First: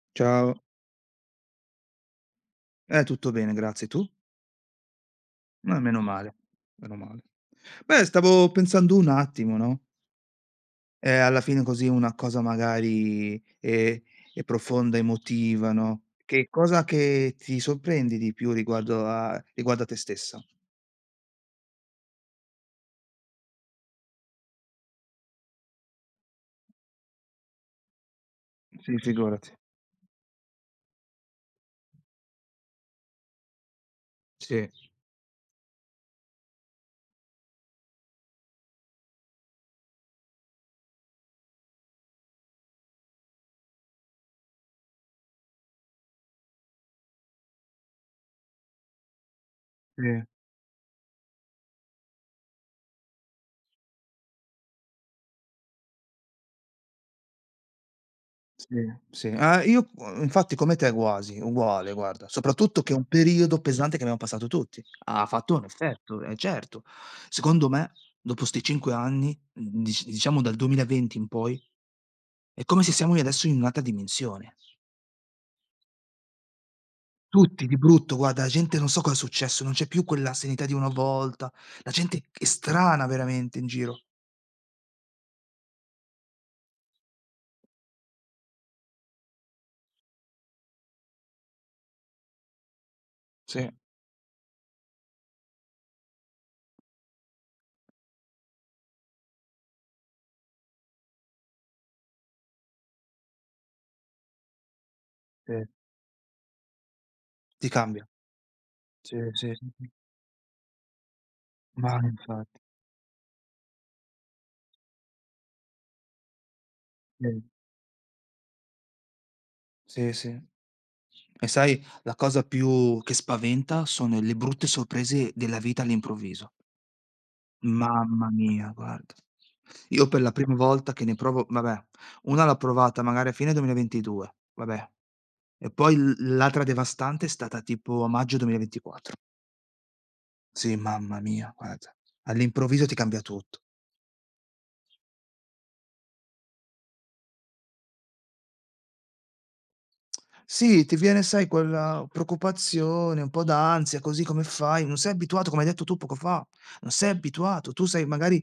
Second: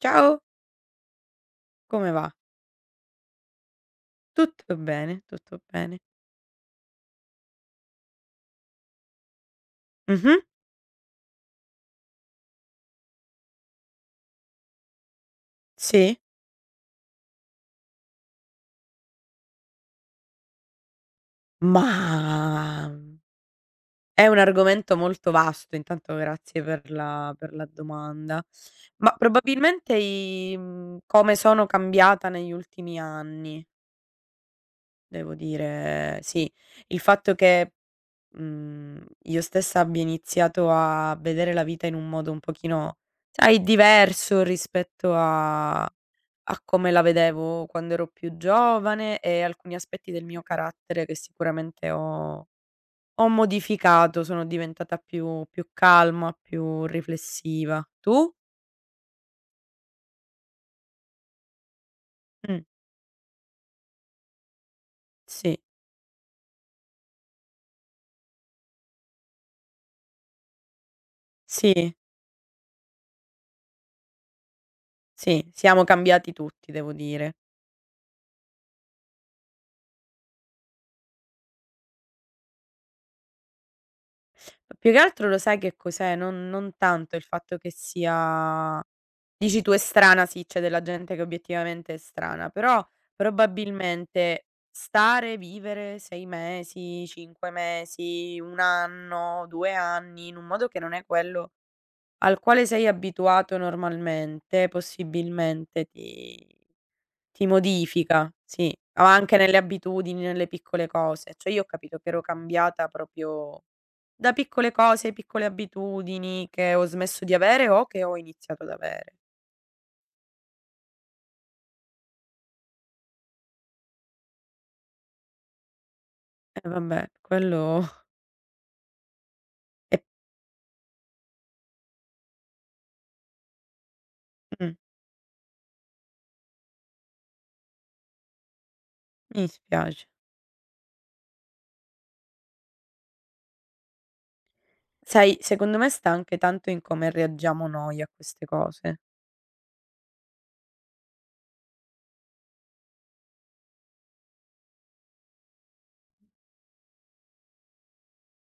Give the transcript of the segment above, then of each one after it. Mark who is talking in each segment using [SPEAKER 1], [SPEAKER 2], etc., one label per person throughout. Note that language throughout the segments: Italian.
[SPEAKER 1] Ciao,
[SPEAKER 2] Ciao.
[SPEAKER 1] come va?
[SPEAKER 2] Tutto bene, grazie. Tu?
[SPEAKER 1] Tutto bene, tutto
[SPEAKER 2] Ah,
[SPEAKER 1] bene.
[SPEAKER 2] meno male, meno male. Beh, stavo pensando un attimo, no,
[SPEAKER 1] Mh-mh,
[SPEAKER 2] alla fine così una cosa magari, ehm, profonda, emotiva, no,
[SPEAKER 1] sì.
[SPEAKER 2] che cosa che ti sorprendi di più riguardo a te stessa?
[SPEAKER 1] Mah, è un argomento molto vasto, intanto grazie per la domanda.
[SPEAKER 2] Sì,
[SPEAKER 1] Ma
[SPEAKER 2] figurati.
[SPEAKER 1] probabilmente i come sono cambiata negli ultimi anni,
[SPEAKER 2] Sì,
[SPEAKER 1] devo dire sì. Il fatto che, io stessa abbia iniziato a vedere la vita in un modo un pochino, sai, diverso rispetto a come la vedevo quando ero più giovane e alcuni aspetti
[SPEAKER 2] sì.
[SPEAKER 1] del mio carattere che sicuramente ho modificato, sono diventata più calma, più riflessiva. Tu?
[SPEAKER 2] Sì, sì. Ah, io infatti come te quasi, uguale guarda,
[SPEAKER 1] Mh,
[SPEAKER 2] soprattutto che è un periodo pesante che abbiamo passato tutti. Ha fatto
[SPEAKER 1] sì,
[SPEAKER 2] un effetto, eh certo. Secondo me, dopo 'sti 5 anni, diciamo dal 2020 in poi,
[SPEAKER 1] sì,
[SPEAKER 2] è come se siamo adesso in un'altra dimensione.
[SPEAKER 1] sì, siamo cambiati tutti devo dire.
[SPEAKER 2] Tutti di brutto, guarda, la gente non so cosa è successo, non c'è più quella serenità di una volta, la gente è strana veramente in giro.
[SPEAKER 1] Ma più che altro lo sai che cos'è? Non tanto il fatto che sia. Dici tu: "È strana." Sì, c'è della gente che obiettivamente è strana, però
[SPEAKER 2] Sì,
[SPEAKER 1] probabilmente stare, vivere 6 mesi, 5 mesi, 1 anno, 2 anni, in un modo che non è quello al quale sei abituato normalmente,
[SPEAKER 2] sì,
[SPEAKER 1] possibilmente ti
[SPEAKER 2] ti cambia.
[SPEAKER 1] modifica, sì, ma
[SPEAKER 2] Sì,
[SPEAKER 1] anche
[SPEAKER 2] sì,
[SPEAKER 1] nelle
[SPEAKER 2] sì, sì.
[SPEAKER 1] abitudini, nelle piccole cose. Cioè io ho capito
[SPEAKER 2] Ma
[SPEAKER 1] che ero
[SPEAKER 2] infatti,
[SPEAKER 1] cambiata proprio da piccole cose, piccole abitudini che ho smesso di
[SPEAKER 2] sì,
[SPEAKER 1] avere o che ho iniziato ad avere.
[SPEAKER 2] sì, sì. E sai, la cosa più che spaventa sono le brutte sorprese della vita all'improvviso.
[SPEAKER 1] Eh vabbè, quello
[SPEAKER 2] Mamma mia, guarda.
[SPEAKER 1] e
[SPEAKER 2] Io per la prima volta che ne provo vabbè, una l'ho provata magari a fine 2022,
[SPEAKER 1] mh,
[SPEAKER 2] vabbè, e poi l'altra devastante è stata tipo a maggio 2024.
[SPEAKER 1] mi dispiace.
[SPEAKER 2] Sì, mamma mia, guarda. All'improvviso ti cambia tutto.
[SPEAKER 1] Sai, secondo me sta anche tanto in come reagiamo noi a queste cose.
[SPEAKER 2] Sì, ti viene sai quella preoccupazione, un po' d'ansia, così come fai, non sei abituato, come hai detto tu poco fa, non sei abituato. Tu sei magari,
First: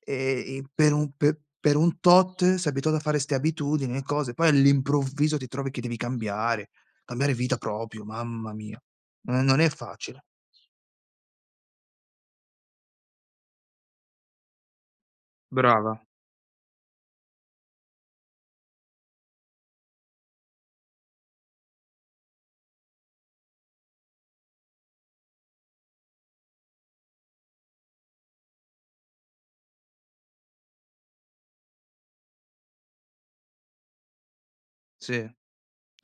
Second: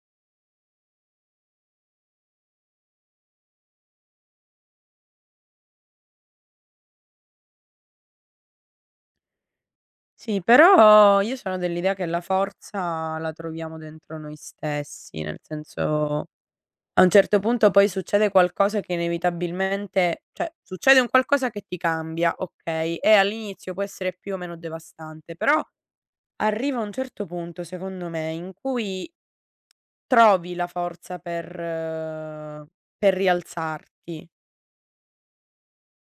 [SPEAKER 2] i per un pe per un tot sei abituato a fare 'ste abitudini e cose, poi all'improvviso ti trovi che devi cambiare, cambiare vita proprio, mamma mia. Non è facile.
[SPEAKER 1] Sì, però io sono dell'idea che la forza la troviamo dentro noi stessi, nel
[SPEAKER 2] Brava,
[SPEAKER 1] senso a un certo punto poi succede qualcosa che inevitabilmente, cioè succede un qualcosa che ti cambia, okay, e all'inizio può essere più o meno devastante, però arriva un certo punto, secondo me, in cui trovi la forza per rialzarti,
[SPEAKER 2] sì, è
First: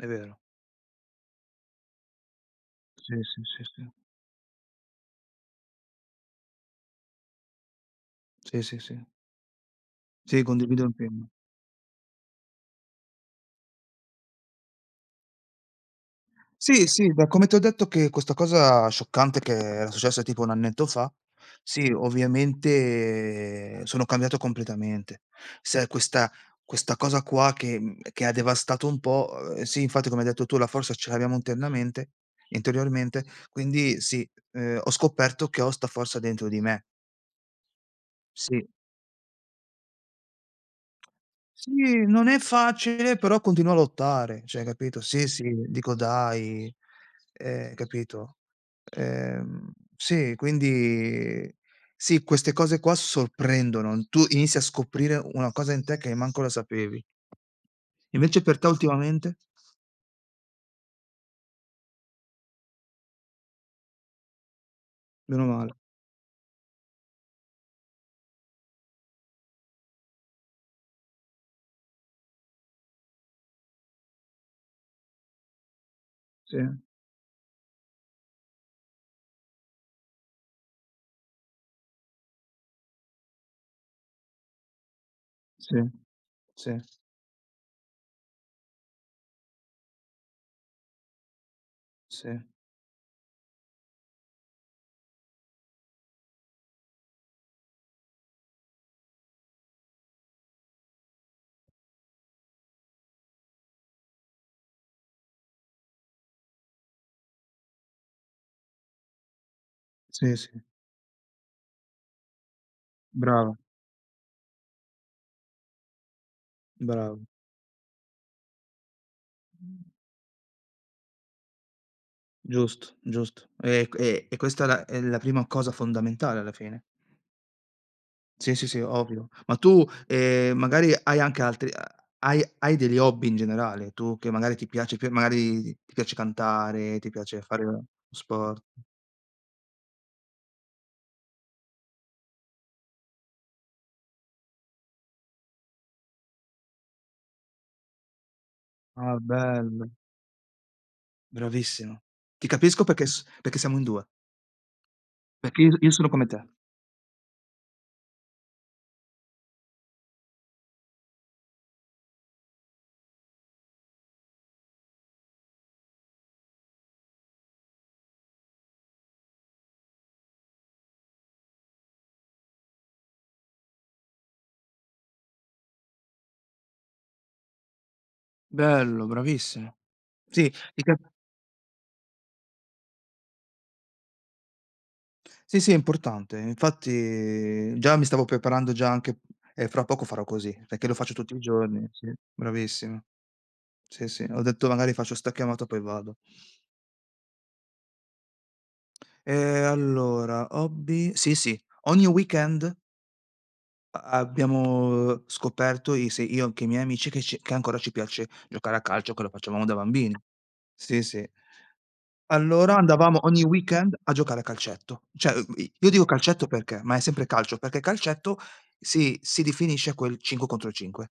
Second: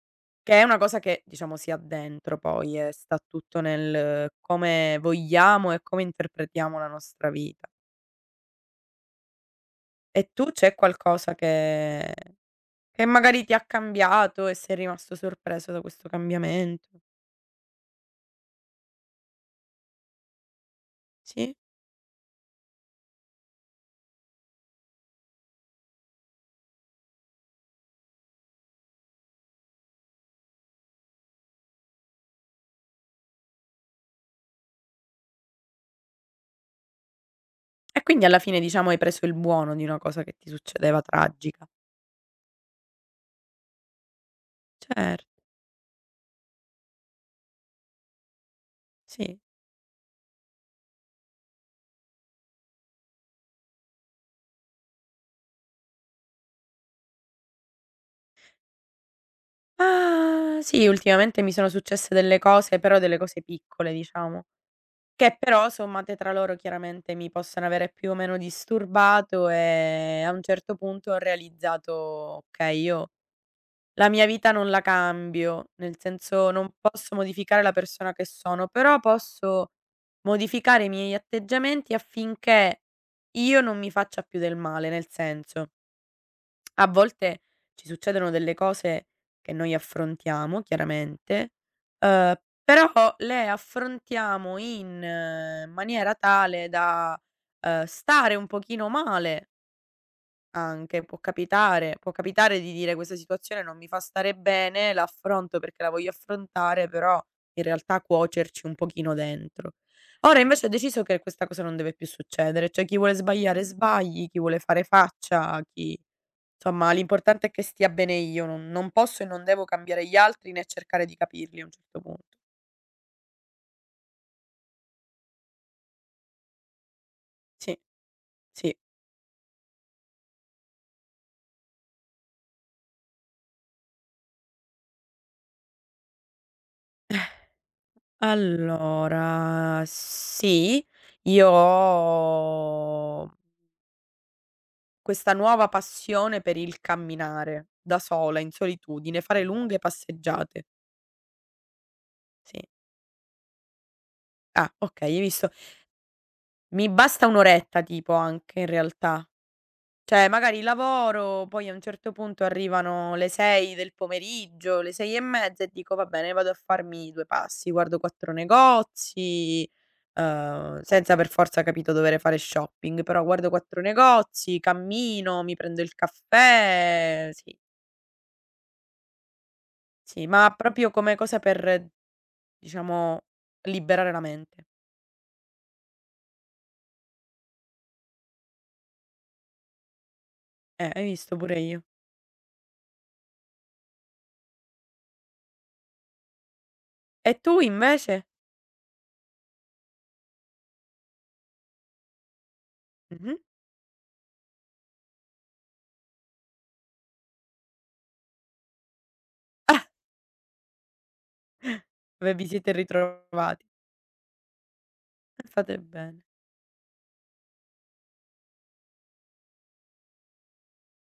[SPEAKER 2] vero.
[SPEAKER 1] che è una cosa che diciamo si ha dentro poi, e
[SPEAKER 2] Sì,
[SPEAKER 1] sta
[SPEAKER 2] sì,
[SPEAKER 1] tutto
[SPEAKER 2] sì, sì.
[SPEAKER 1] nel come vogliamo e come interpretiamo la nostra vita.
[SPEAKER 2] Sì, sì, sì.
[SPEAKER 1] E
[SPEAKER 2] Sì,
[SPEAKER 1] tu, c'è
[SPEAKER 2] condivido appieno.
[SPEAKER 1] qualcosa che magari ti ha cambiato e sei rimasto sorpreso da questo
[SPEAKER 2] Sì,
[SPEAKER 1] cambiamento?
[SPEAKER 2] sì, da come ti ho detto che questa cosa scioccante che era successa tipo 1 annetto fa,
[SPEAKER 1] Sì?
[SPEAKER 2] sì, ovviamente sono cambiato completamente. Se questa cosa qua che che ha devastato un po' sì, infatti come hai detto tu la forza ce l'abbiamo internamente interiormente, quindi sì, ho scoperto che ho 'sta forza dentro di me,
[SPEAKER 1] E quindi alla fine
[SPEAKER 2] sì.
[SPEAKER 1] diciamo hai preso il buono di una cosa che ti succedeva tragica.
[SPEAKER 2] Sì, non è facile, però continuo a lottare, cioè capito?
[SPEAKER 1] Certo,
[SPEAKER 2] Sì, sì, dico dai, capito?
[SPEAKER 1] sì.
[SPEAKER 2] Sì, quindi sì, queste cose qua sorprendono. Tu inizi a scoprire una cosa in te che manco la sapevi. Invece per te ultimamente?
[SPEAKER 1] Ah, sì, ultimamente mi sono successe delle cose, però delle cose piccole diciamo. Che
[SPEAKER 2] Meno
[SPEAKER 1] però
[SPEAKER 2] male.
[SPEAKER 1] sommate tra loro chiaramente mi possono avere più o meno disturbato, a un certo punto ho realizzato: "Okay, io la mia vita non la cambio, nel senso
[SPEAKER 2] Sì,
[SPEAKER 1] non posso modificare la persona che sono, però posso modificare i miei atteggiamenti affinché io non mi faccia più del male", nel senso
[SPEAKER 2] sì, sì,
[SPEAKER 1] a volte ci succedono delle cose che noi affrontiamo chiaramente,
[SPEAKER 2] sì,
[SPEAKER 1] uhm, però le affrontiamo in maniera tale da, stare un pochino male anche, può capitare di dire: "Questa situazione non mi fa stare bene, l'affronto perché la voglio affrontare", però in realtà cuocerci un pochino dentro.
[SPEAKER 2] sì,
[SPEAKER 1] Ora
[SPEAKER 2] sì,
[SPEAKER 1] invece ho deciso che questa cosa non deve più succedere, cioè chi vuole
[SPEAKER 2] brava,
[SPEAKER 1] sbagliare sbagli, chi vuole fare faccia, chi insomma
[SPEAKER 2] brava,
[SPEAKER 1] l'importante è che stia bene io, non posso e non devo cambiare gli altri né cercare di capirli a un certo punto.
[SPEAKER 2] giusto, giusto. E q e questa è la prima cosa fondamentale alla fine.
[SPEAKER 1] Sì,
[SPEAKER 2] Sì, sì,
[SPEAKER 1] sì.
[SPEAKER 2] sì, ovvio. Ma tu, magari hai anche altri hai degli hobby in generale, tu che magari ti piace più magari ti piace cantare, ti piace fare uno sport.
[SPEAKER 1] Allora, sì, io ho questa nuova passione per il camminare, da sola, in
[SPEAKER 2] Ah,
[SPEAKER 1] solitudine, fare lunghe
[SPEAKER 2] bello,
[SPEAKER 1] passeggiate.
[SPEAKER 2] bravissimo. Ti
[SPEAKER 1] Sì.
[SPEAKER 2] capisco perché siamo in 2,
[SPEAKER 1] Ah, okay, hai visto?
[SPEAKER 2] perché io sono come te.
[SPEAKER 1] Mi basta 1 oretta tipo anche in realtà. Cioè magari lavoro, poi a un certo punto arrivano le 6 del pomeriggio, le 6 e mezza e dico: "Va bene, vado a farmi 2 passi, guardo 4 negozi", senza per forza, capito, dovere fare shopping, però guardo 4 negozi, cammino, mi prendo il caffè, sì.
[SPEAKER 2] Bello, bravissimo.
[SPEAKER 1] Sì,
[SPEAKER 2] Sì,
[SPEAKER 1] ma
[SPEAKER 2] ti
[SPEAKER 1] proprio
[SPEAKER 2] cap
[SPEAKER 1] come cosa per, diciamo, liberare la mente.
[SPEAKER 2] sì, sì, è importante. Infatti già mi stavo preparando già anche e fra poco farò così, perché lo
[SPEAKER 1] Hai
[SPEAKER 2] faccio tutti
[SPEAKER 1] visto
[SPEAKER 2] i
[SPEAKER 1] pure io.
[SPEAKER 2] giorni, sì, bravissimo. Sì, sì, ho detto magari faccio 'sta chiamata poi vado.
[SPEAKER 1] E tu invece?
[SPEAKER 2] Allora, hobby sì, sì, ogni weekend
[SPEAKER 1] Mh-mh.
[SPEAKER 2] a abbiamo scoperto i se io che i miei amici che ancora ci piace giocare a calcio, che lo facevamo da bambini. Sì, sì.
[SPEAKER 1] Ve vi siete
[SPEAKER 2] Allora andavamo ogni
[SPEAKER 1] ritrovati.
[SPEAKER 2] weekend a giocare a calcetto. Cioè,
[SPEAKER 1] E
[SPEAKER 2] i
[SPEAKER 1] fate
[SPEAKER 2] io dico
[SPEAKER 1] bene.
[SPEAKER 2] calcetto perché, ma è sempre calcio, perché calcetto si definisce quel 5 contro 5,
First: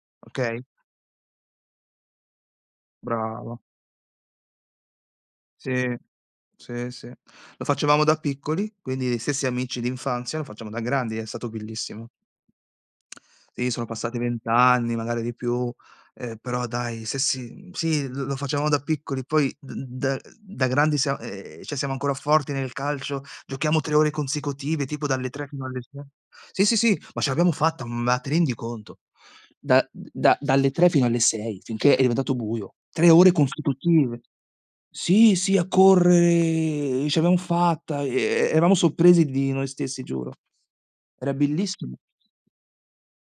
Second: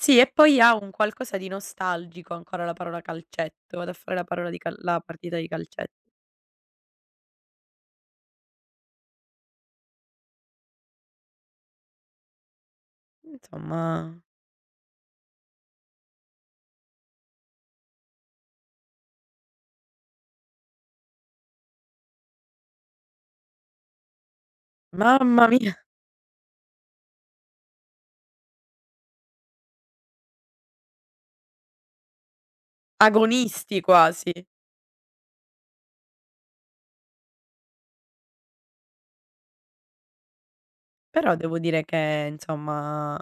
[SPEAKER 1] Sì, e poi
[SPEAKER 2] okay?
[SPEAKER 1] ha un qualcosa di nostalgico ancora la parola
[SPEAKER 2] Bravo.
[SPEAKER 1] calcetto. Vado a fare la parola di cal la partita di calcetto.
[SPEAKER 2] Sì. Sì, sì. Lo facevamo da piccoli, quindi gli stessi amici d'infanzia, lo facciamo da grandi, è stato bellissimo. Sì, sono
[SPEAKER 1] Insomma,
[SPEAKER 2] passati 20 anni, magari di più, però dai, se si sì, lo facevamo da piccoli, poi d da da grandi sia cioè siamo ancora forti nel calcio, giochiamo 3 ore consecutive, tipo dalle 3
[SPEAKER 1] mamma
[SPEAKER 2] fino
[SPEAKER 1] mia,
[SPEAKER 2] alle 6. Sì, sì, sì, ma ce l'abbiamo fatta, ma ti rendi conto? Da da dalle 3 fino alle 6, finché è diventato buio. 3 ore
[SPEAKER 1] agonisti
[SPEAKER 2] consecutive.
[SPEAKER 1] quasi.
[SPEAKER 2] Sì, sì, a correre, ce l'abbiamo fatta, e eravamo sorpresi di noi stessi, giuro. Era
[SPEAKER 1] Però devo dire
[SPEAKER 2] bellissimo.
[SPEAKER 1] che insomma,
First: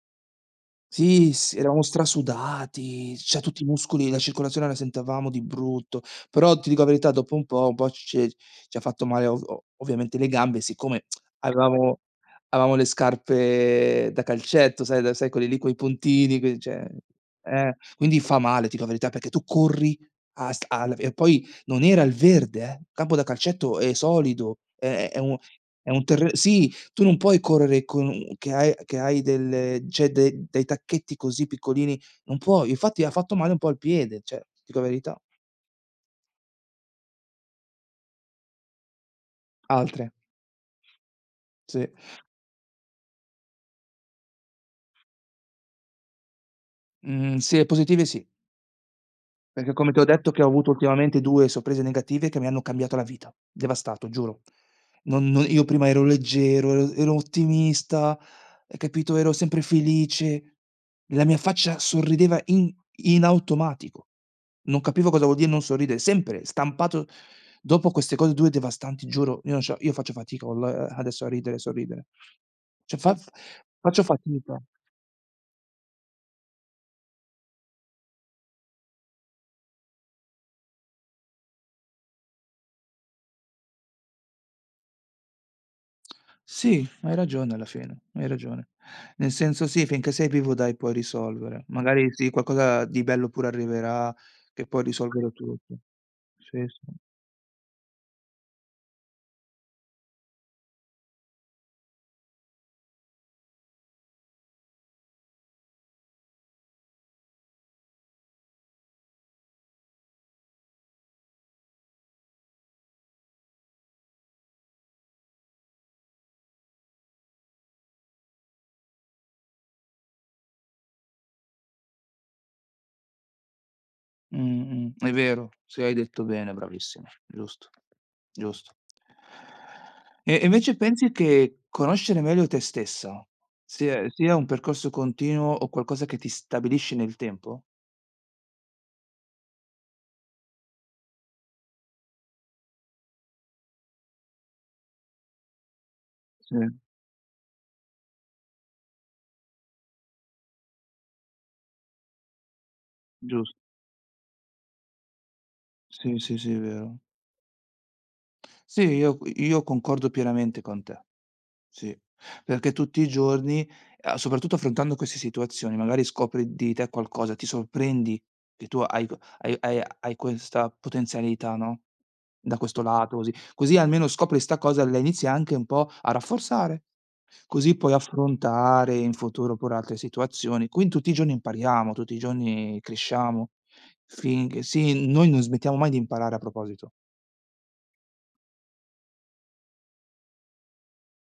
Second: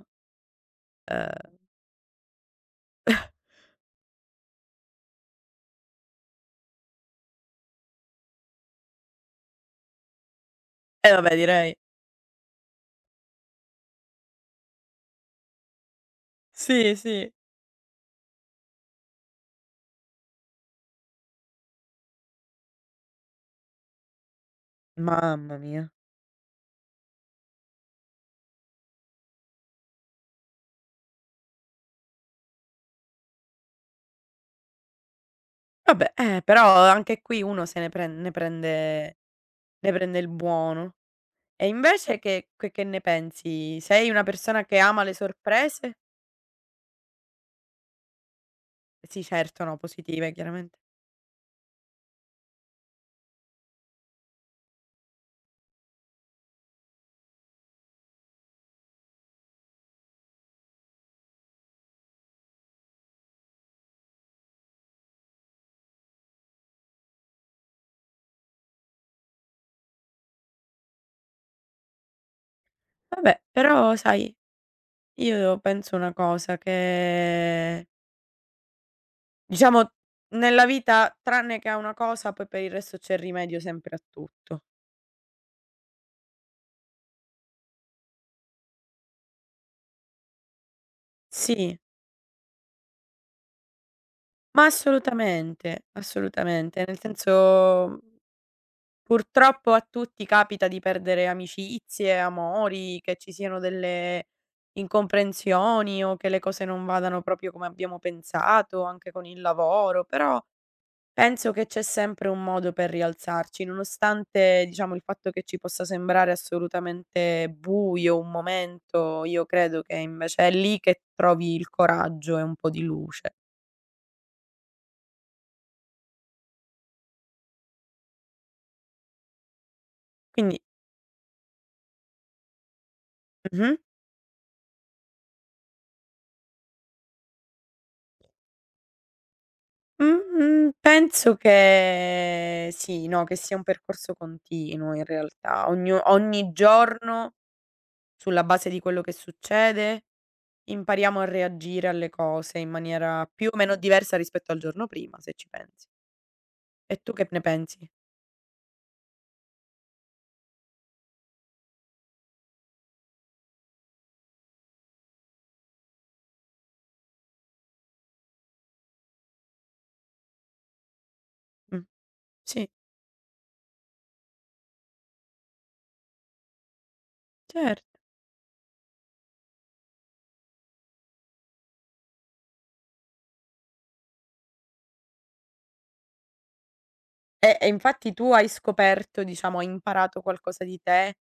[SPEAKER 2] Sì,
[SPEAKER 1] ehm
[SPEAKER 2] s eravamo strasudati, cioè tutti i muscoli, la circolazione la sentavamo di brutto, però ti dico la verità dopo un po' ce ci ha fatto male ov o ovviamente le gambe, siccome
[SPEAKER 1] eh vabbè direi.
[SPEAKER 2] avevamo avevamo le scarpe da calcetto, sai quelle lì coi puntini, que cioè
[SPEAKER 1] Sì, sì.
[SPEAKER 2] quindi fa male, ti dico la verità, perché tu corri a st al e poi non era al verde campo da calcetto è solido, è è un
[SPEAKER 1] Mamma mia.
[SPEAKER 2] è un terre sì tu non puoi correre con che hai delle cioè de dei tacchetti così piccolini, non puoi. Infatti ha fatto male un po' al piede, cioè, dico la verità.
[SPEAKER 1] Vabbè, però anche qui uno se ne pren ne prende, ne
[SPEAKER 2] Altre,
[SPEAKER 1] prende il buono. E
[SPEAKER 2] sì.
[SPEAKER 1] invece che ne pensi? Sei una persona che ama le sorprese?
[SPEAKER 2] Mhmm, sì, positive sì.
[SPEAKER 1] Sì, certo,
[SPEAKER 2] Perché
[SPEAKER 1] no,
[SPEAKER 2] come ti ho detto
[SPEAKER 1] positive
[SPEAKER 2] che ho avuto
[SPEAKER 1] chiaramente.
[SPEAKER 2] ultimamente 2 sorprese negative che mi hanno cambiato la vita, devastato, giuro. Non io prima ero leggero, ero ottimista, hai capito, ero sempre felice, la mia faccia sorrideva in automatico. Non capivo cosa vuol dire non sorridere, sempre stampato dopo queste cose 2 devastanti, giuro, io non ce la io faccio fatica wallah adesso a ridere e sorridere. Cioè fa
[SPEAKER 1] Vabbè, però
[SPEAKER 2] faccio
[SPEAKER 1] sai,
[SPEAKER 2] fatica.
[SPEAKER 1] io penso una cosa, che diciamo nella vita tranne che a una cosa, poi per il resto c'è rimedio sempre a tutto.
[SPEAKER 2] Sì, hai ragione alla fine, hai ragione. Nel senso sì, finché sei vivo dai, puoi risolvere.
[SPEAKER 1] Sì,
[SPEAKER 2] Magari sì, qualcosa di bello pure arriverà,
[SPEAKER 1] ma
[SPEAKER 2] che puoi risolvere tutto.
[SPEAKER 1] assolutamente,
[SPEAKER 2] Sì,
[SPEAKER 1] assolutamente,
[SPEAKER 2] sì.
[SPEAKER 1] nel senso purtroppo a tutti capita di perdere amicizie, amori, che ci siano delle incomprensioni o che le cose non vadano proprio come abbiamo pensato, anche con il lavoro, però penso che c'è sempre un modo per rialzarci, nonostante, diciamo, il fatto che ci possa sembrare assolutamente buio un momento, io credo che invece è lì che trovi il coraggio e un po' di luce.
[SPEAKER 2] Mh, è vero, sì, hai detto bene, bravissima, giusto, giusto. E
[SPEAKER 1] Quindi
[SPEAKER 2] invece pensi che conoscere meglio te stessa
[SPEAKER 1] mh-mh.
[SPEAKER 2] sia un percorso continuo o qualcosa che ti stabilisci nel tempo?
[SPEAKER 1] Mh-mh, penso che sì, no, che sia un percorso continuo in realtà. Ognu Ogni
[SPEAKER 2] Sì,
[SPEAKER 1] giorno, sulla base di quello che succede, impariamo a reagire alle cose in maniera più o
[SPEAKER 2] giusto.
[SPEAKER 1] meno diversa rispetto al giorno prima, se ci pensi.
[SPEAKER 2] Sì, sì, sì, è
[SPEAKER 1] E
[SPEAKER 2] vero.
[SPEAKER 1] tu che ne pensi?
[SPEAKER 2] Sì, io concordo pienamente con te. Sì, perché tutti i giorni, a soprattutto affrontando queste situazioni, magari scopri di te qualcosa, ti sorprendi che tu hai q hai hai hai questa potenzialità,
[SPEAKER 1] Mh,
[SPEAKER 2] no, da
[SPEAKER 1] sì,
[SPEAKER 2] questo lato così. Così almeno scopri 'sta cosa e la inizi anche un po' a rafforzare, così
[SPEAKER 1] certo.
[SPEAKER 2] puoi affrontare in futuro pure altre situazioni. Quin Tutti i giorni impariamo, tutti i giorni cresciamo, finché sì, noi non smettiamo mai di imparare a proposito.
[SPEAKER 1] E infatti tu hai scoperto, diciamo, hai imparato qualcosa di te,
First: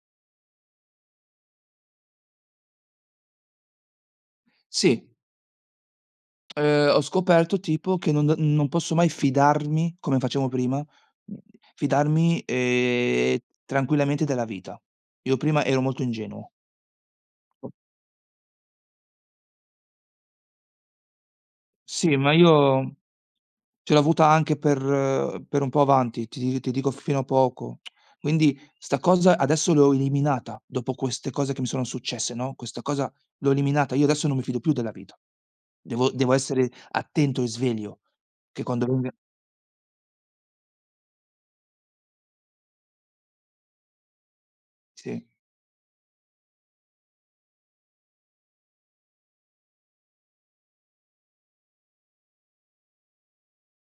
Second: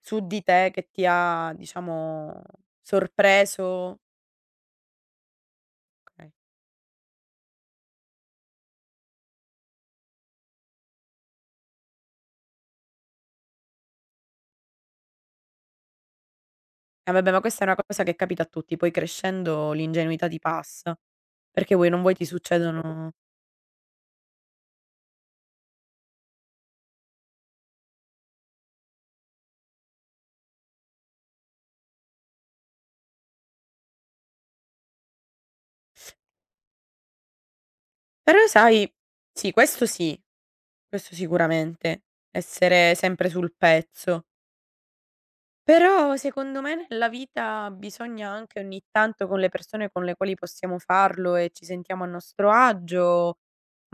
[SPEAKER 1] su di te che ti ha, diciamo, sorpreso?
[SPEAKER 2] Sì.
[SPEAKER 1] Okay.
[SPEAKER 2] Ho scoperto tipo che non posso mai fidarmi, come facevo prima, mhmm, fidarmi, tranquillamente della vita. Io prima ero molto ingenuo.
[SPEAKER 1] Eh vabbè, ma questa è una cosa che capita a tutti, poi crescendo l'ingenuità ti passa, perché vuoi non vuoi
[SPEAKER 2] Sì,
[SPEAKER 1] ti
[SPEAKER 2] ma io
[SPEAKER 1] succedono
[SPEAKER 2] ce l'ho avuta anche per un po' avanti, ti dico fino a poco. Quindi 'sta cosa adesso l'ho eliminata, dopo queste cose che mi sono successe, no, questa cosa l'ho eliminata. Io adesso non mi fido più della vita. Devo essere attento e sveglio
[SPEAKER 1] però
[SPEAKER 2] che quando
[SPEAKER 1] sai
[SPEAKER 2] venga
[SPEAKER 1] sì, questo sicuramente, essere sempre sul pezzo.
[SPEAKER 2] sì,
[SPEAKER 1] Però secondo me nella vita bisogna anche ogni tanto con le persone con le quali possiamo farlo e ci sentiamo a nostro agio,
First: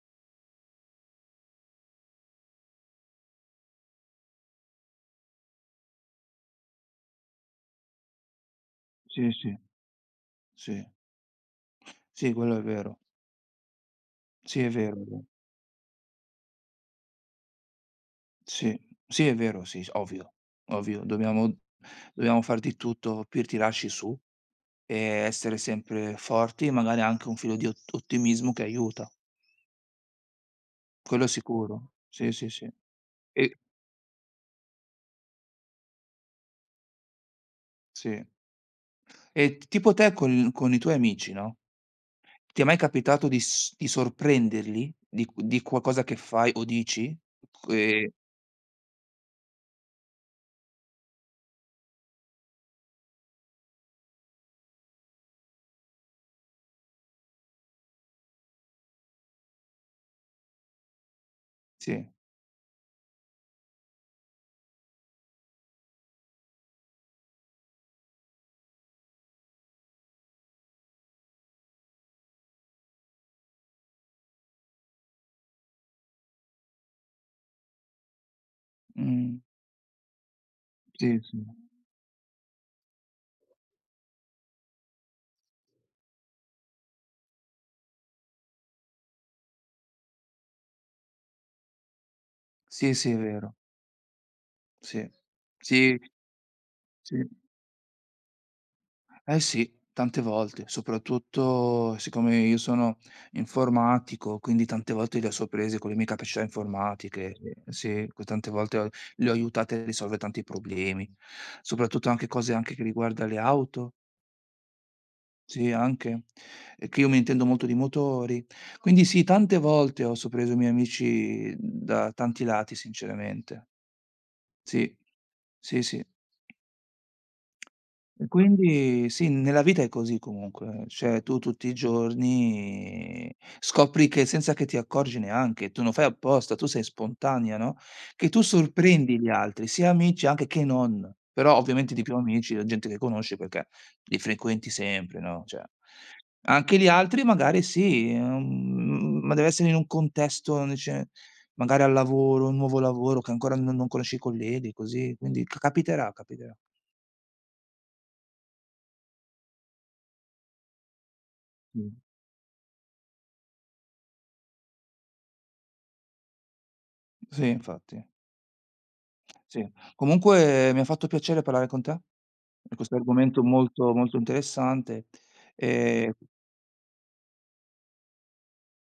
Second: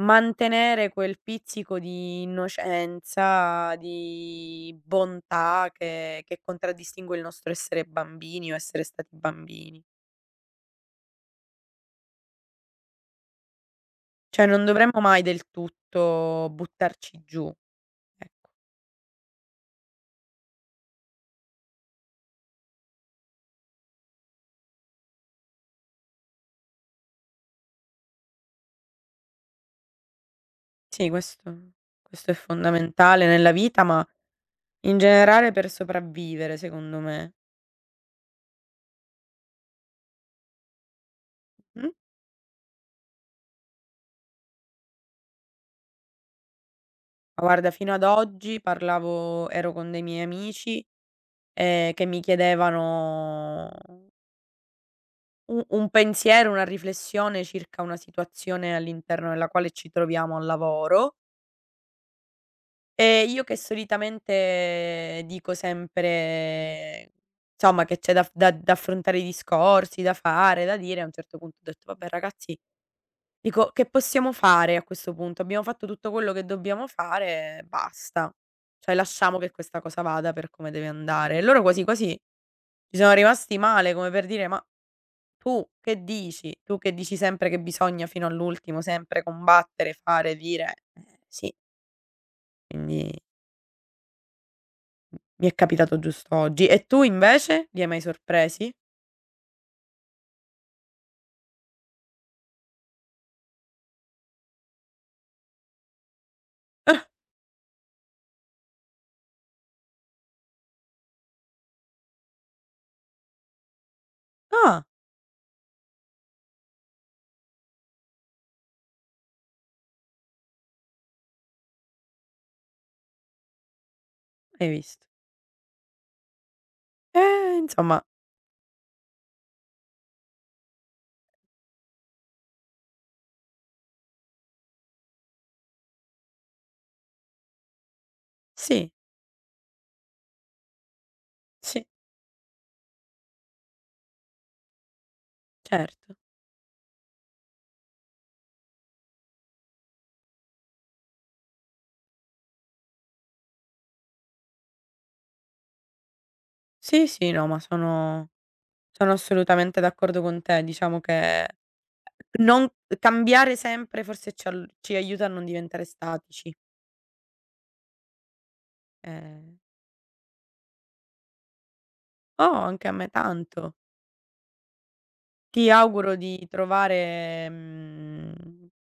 [SPEAKER 1] mantenere quel pizzico di innocenza, di bontà che contraddistingue il nostro essere bambini o essere stati
[SPEAKER 2] sì, sì,
[SPEAKER 1] bambini.
[SPEAKER 2] sì. Sì, quello è vero.
[SPEAKER 1] Cioè
[SPEAKER 2] Sì,
[SPEAKER 1] non
[SPEAKER 2] è vero,
[SPEAKER 1] dovremmo
[SPEAKER 2] è
[SPEAKER 1] mai
[SPEAKER 2] vero.
[SPEAKER 1] del tutto buttarci giù, ecco.
[SPEAKER 2] Sì, sì, è vero, sì, s ovvio, ovvio. Dobbiamo far di tutto per tirarci su e essere sempre forti, magari anche un filo di ot ottimismo che aiuta,
[SPEAKER 1] Sì,
[SPEAKER 2] quello
[SPEAKER 1] questo
[SPEAKER 2] sicuro. Sì,
[SPEAKER 1] è
[SPEAKER 2] sì, sì.
[SPEAKER 1] fondamentale nella
[SPEAKER 2] E
[SPEAKER 1] vita, ma in generale per sopravvivere secondo me.
[SPEAKER 2] sì. E t tipo te col con i tuoi amici, no,
[SPEAKER 1] Mh?
[SPEAKER 2] ti è mai capitato di s di sorprenderli di q di qualcosa che fai o dici?
[SPEAKER 1] Ma
[SPEAKER 2] C
[SPEAKER 1] guarda, fino ad oggi parlavo ero con dei miei amici, che mi chiedevano u un pensiero, una riflessione circa una situazione all'interno della quale ci troviamo al lavoro,
[SPEAKER 2] Sì.
[SPEAKER 1] e io che solitamente dico sempre, insomma, che c'è da f da da affrontare i discorsi, da fare, da dire, a un certo punto ho detto: "Vabbè ragazzi". Dico: "Che possiamo fare a questo punto? Abbiamo fatto tutto quello che dobbiamo fare, basta. Cioè lasciamo
[SPEAKER 2] Mh,
[SPEAKER 1] che questa cosa vada per come deve
[SPEAKER 2] sì,
[SPEAKER 1] andare". E
[SPEAKER 2] sì.
[SPEAKER 1] loro quasi quasi ci sono rimasti male, come per dire: "Ma tu che dici? Tu che dici sempre che bisogna fino all'ultimo sempre combattere, fare, dire". Sì,
[SPEAKER 2] Sì,
[SPEAKER 1] quindi
[SPEAKER 2] sì, è vero. Sì.
[SPEAKER 1] m mi è
[SPEAKER 2] Sì,
[SPEAKER 1] capitato giusto oggi. E tu
[SPEAKER 2] sì.
[SPEAKER 1] invece? Li hai mai sorpresi?
[SPEAKER 2] Eh sì, tante volte, soprattutto siccome io sono informatico, quindi tante volte le ho sorprese con le mie capacità informatiche, sì, co tante volte ho le ho aiutate a risolvere tanti problemi, soprattutto anche cose anche che riguarda le auto,
[SPEAKER 1] Ah,
[SPEAKER 2] sì anche, e che io mi intendo molto di motori. Quindi sì, tante volte ho sorpreso i miei amici da tanti lati sinceramente.
[SPEAKER 1] hai
[SPEAKER 2] Sì,
[SPEAKER 1] visto.
[SPEAKER 2] sì, sì.
[SPEAKER 1] Insomma,
[SPEAKER 2] E quindi sì, nella vita è così comunque, cioè tu tutti i giorni scopri che senza che ti accorgi neanche, tu non fai apposta, tu sei spontanea, no, che tu
[SPEAKER 1] sì,
[SPEAKER 2] sorprendi gli altri, sia amici anche che non, però
[SPEAKER 1] sì,
[SPEAKER 2] ovviamente di più amici, la gente che conosci perché li frequenti sempre, no, cioè.
[SPEAKER 1] certo.
[SPEAKER 2] Anche gli altri magari sì, ma deve essere in un contesto dice magari al lavoro, un nuovo lavoro che ancora non conosci i colleghi, così, quindi ca capiterà, capiterà.
[SPEAKER 1] Sì, sì, no, sono assolutamente d'accordo con te. Diciamo che
[SPEAKER 2] Mh.
[SPEAKER 1] non cambiare sempre forse ci aiuta a non diventare statici.
[SPEAKER 2] Sì, infatti.
[SPEAKER 1] Ehm
[SPEAKER 2] Sì. Comunque mi ha fatto piacere parlare con te
[SPEAKER 1] oh,
[SPEAKER 2] di
[SPEAKER 1] anche a
[SPEAKER 2] questo
[SPEAKER 1] me
[SPEAKER 2] argomento
[SPEAKER 1] tanto.
[SPEAKER 2] molto, molto interessante
[SPEAKER 1] Ti
[SPEAKER 2] e
[SPEAKER 1] auguro di trovare,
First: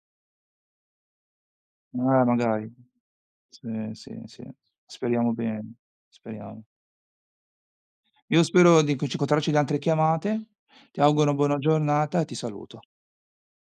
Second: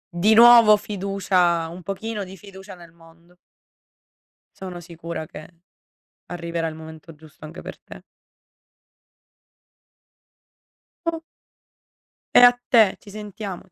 [SPEAKER 1] di nuovo fiducia, un pochino
[SPEAKER 2] ah,
[SPEAKER 1] di
[SPEAKER 2] magari.
[SPEAKER 1] fiducia nel mondo.
[SPEAKER 2] Sì, sì, sì.
[SPEAKER 1] Sono sicura
[SPEAKER 2] Speriamo
[SPEAKER 1] che
[SPEAKER 2] bene, speriamo.
[SPEAKER 1] arriverà il momento giusto anche per te.
[SPEAKER 2] Io spero di co ci incontrarci da altre chiamate. Ti
[SPEAKER 1] Oh,
[SPEAKER 2] auguro una buona giornata e ti
[SPEAKER 1] e a
[SPEAKER 2] saluto.
[SPEAKER 1] te, ci sentiamo.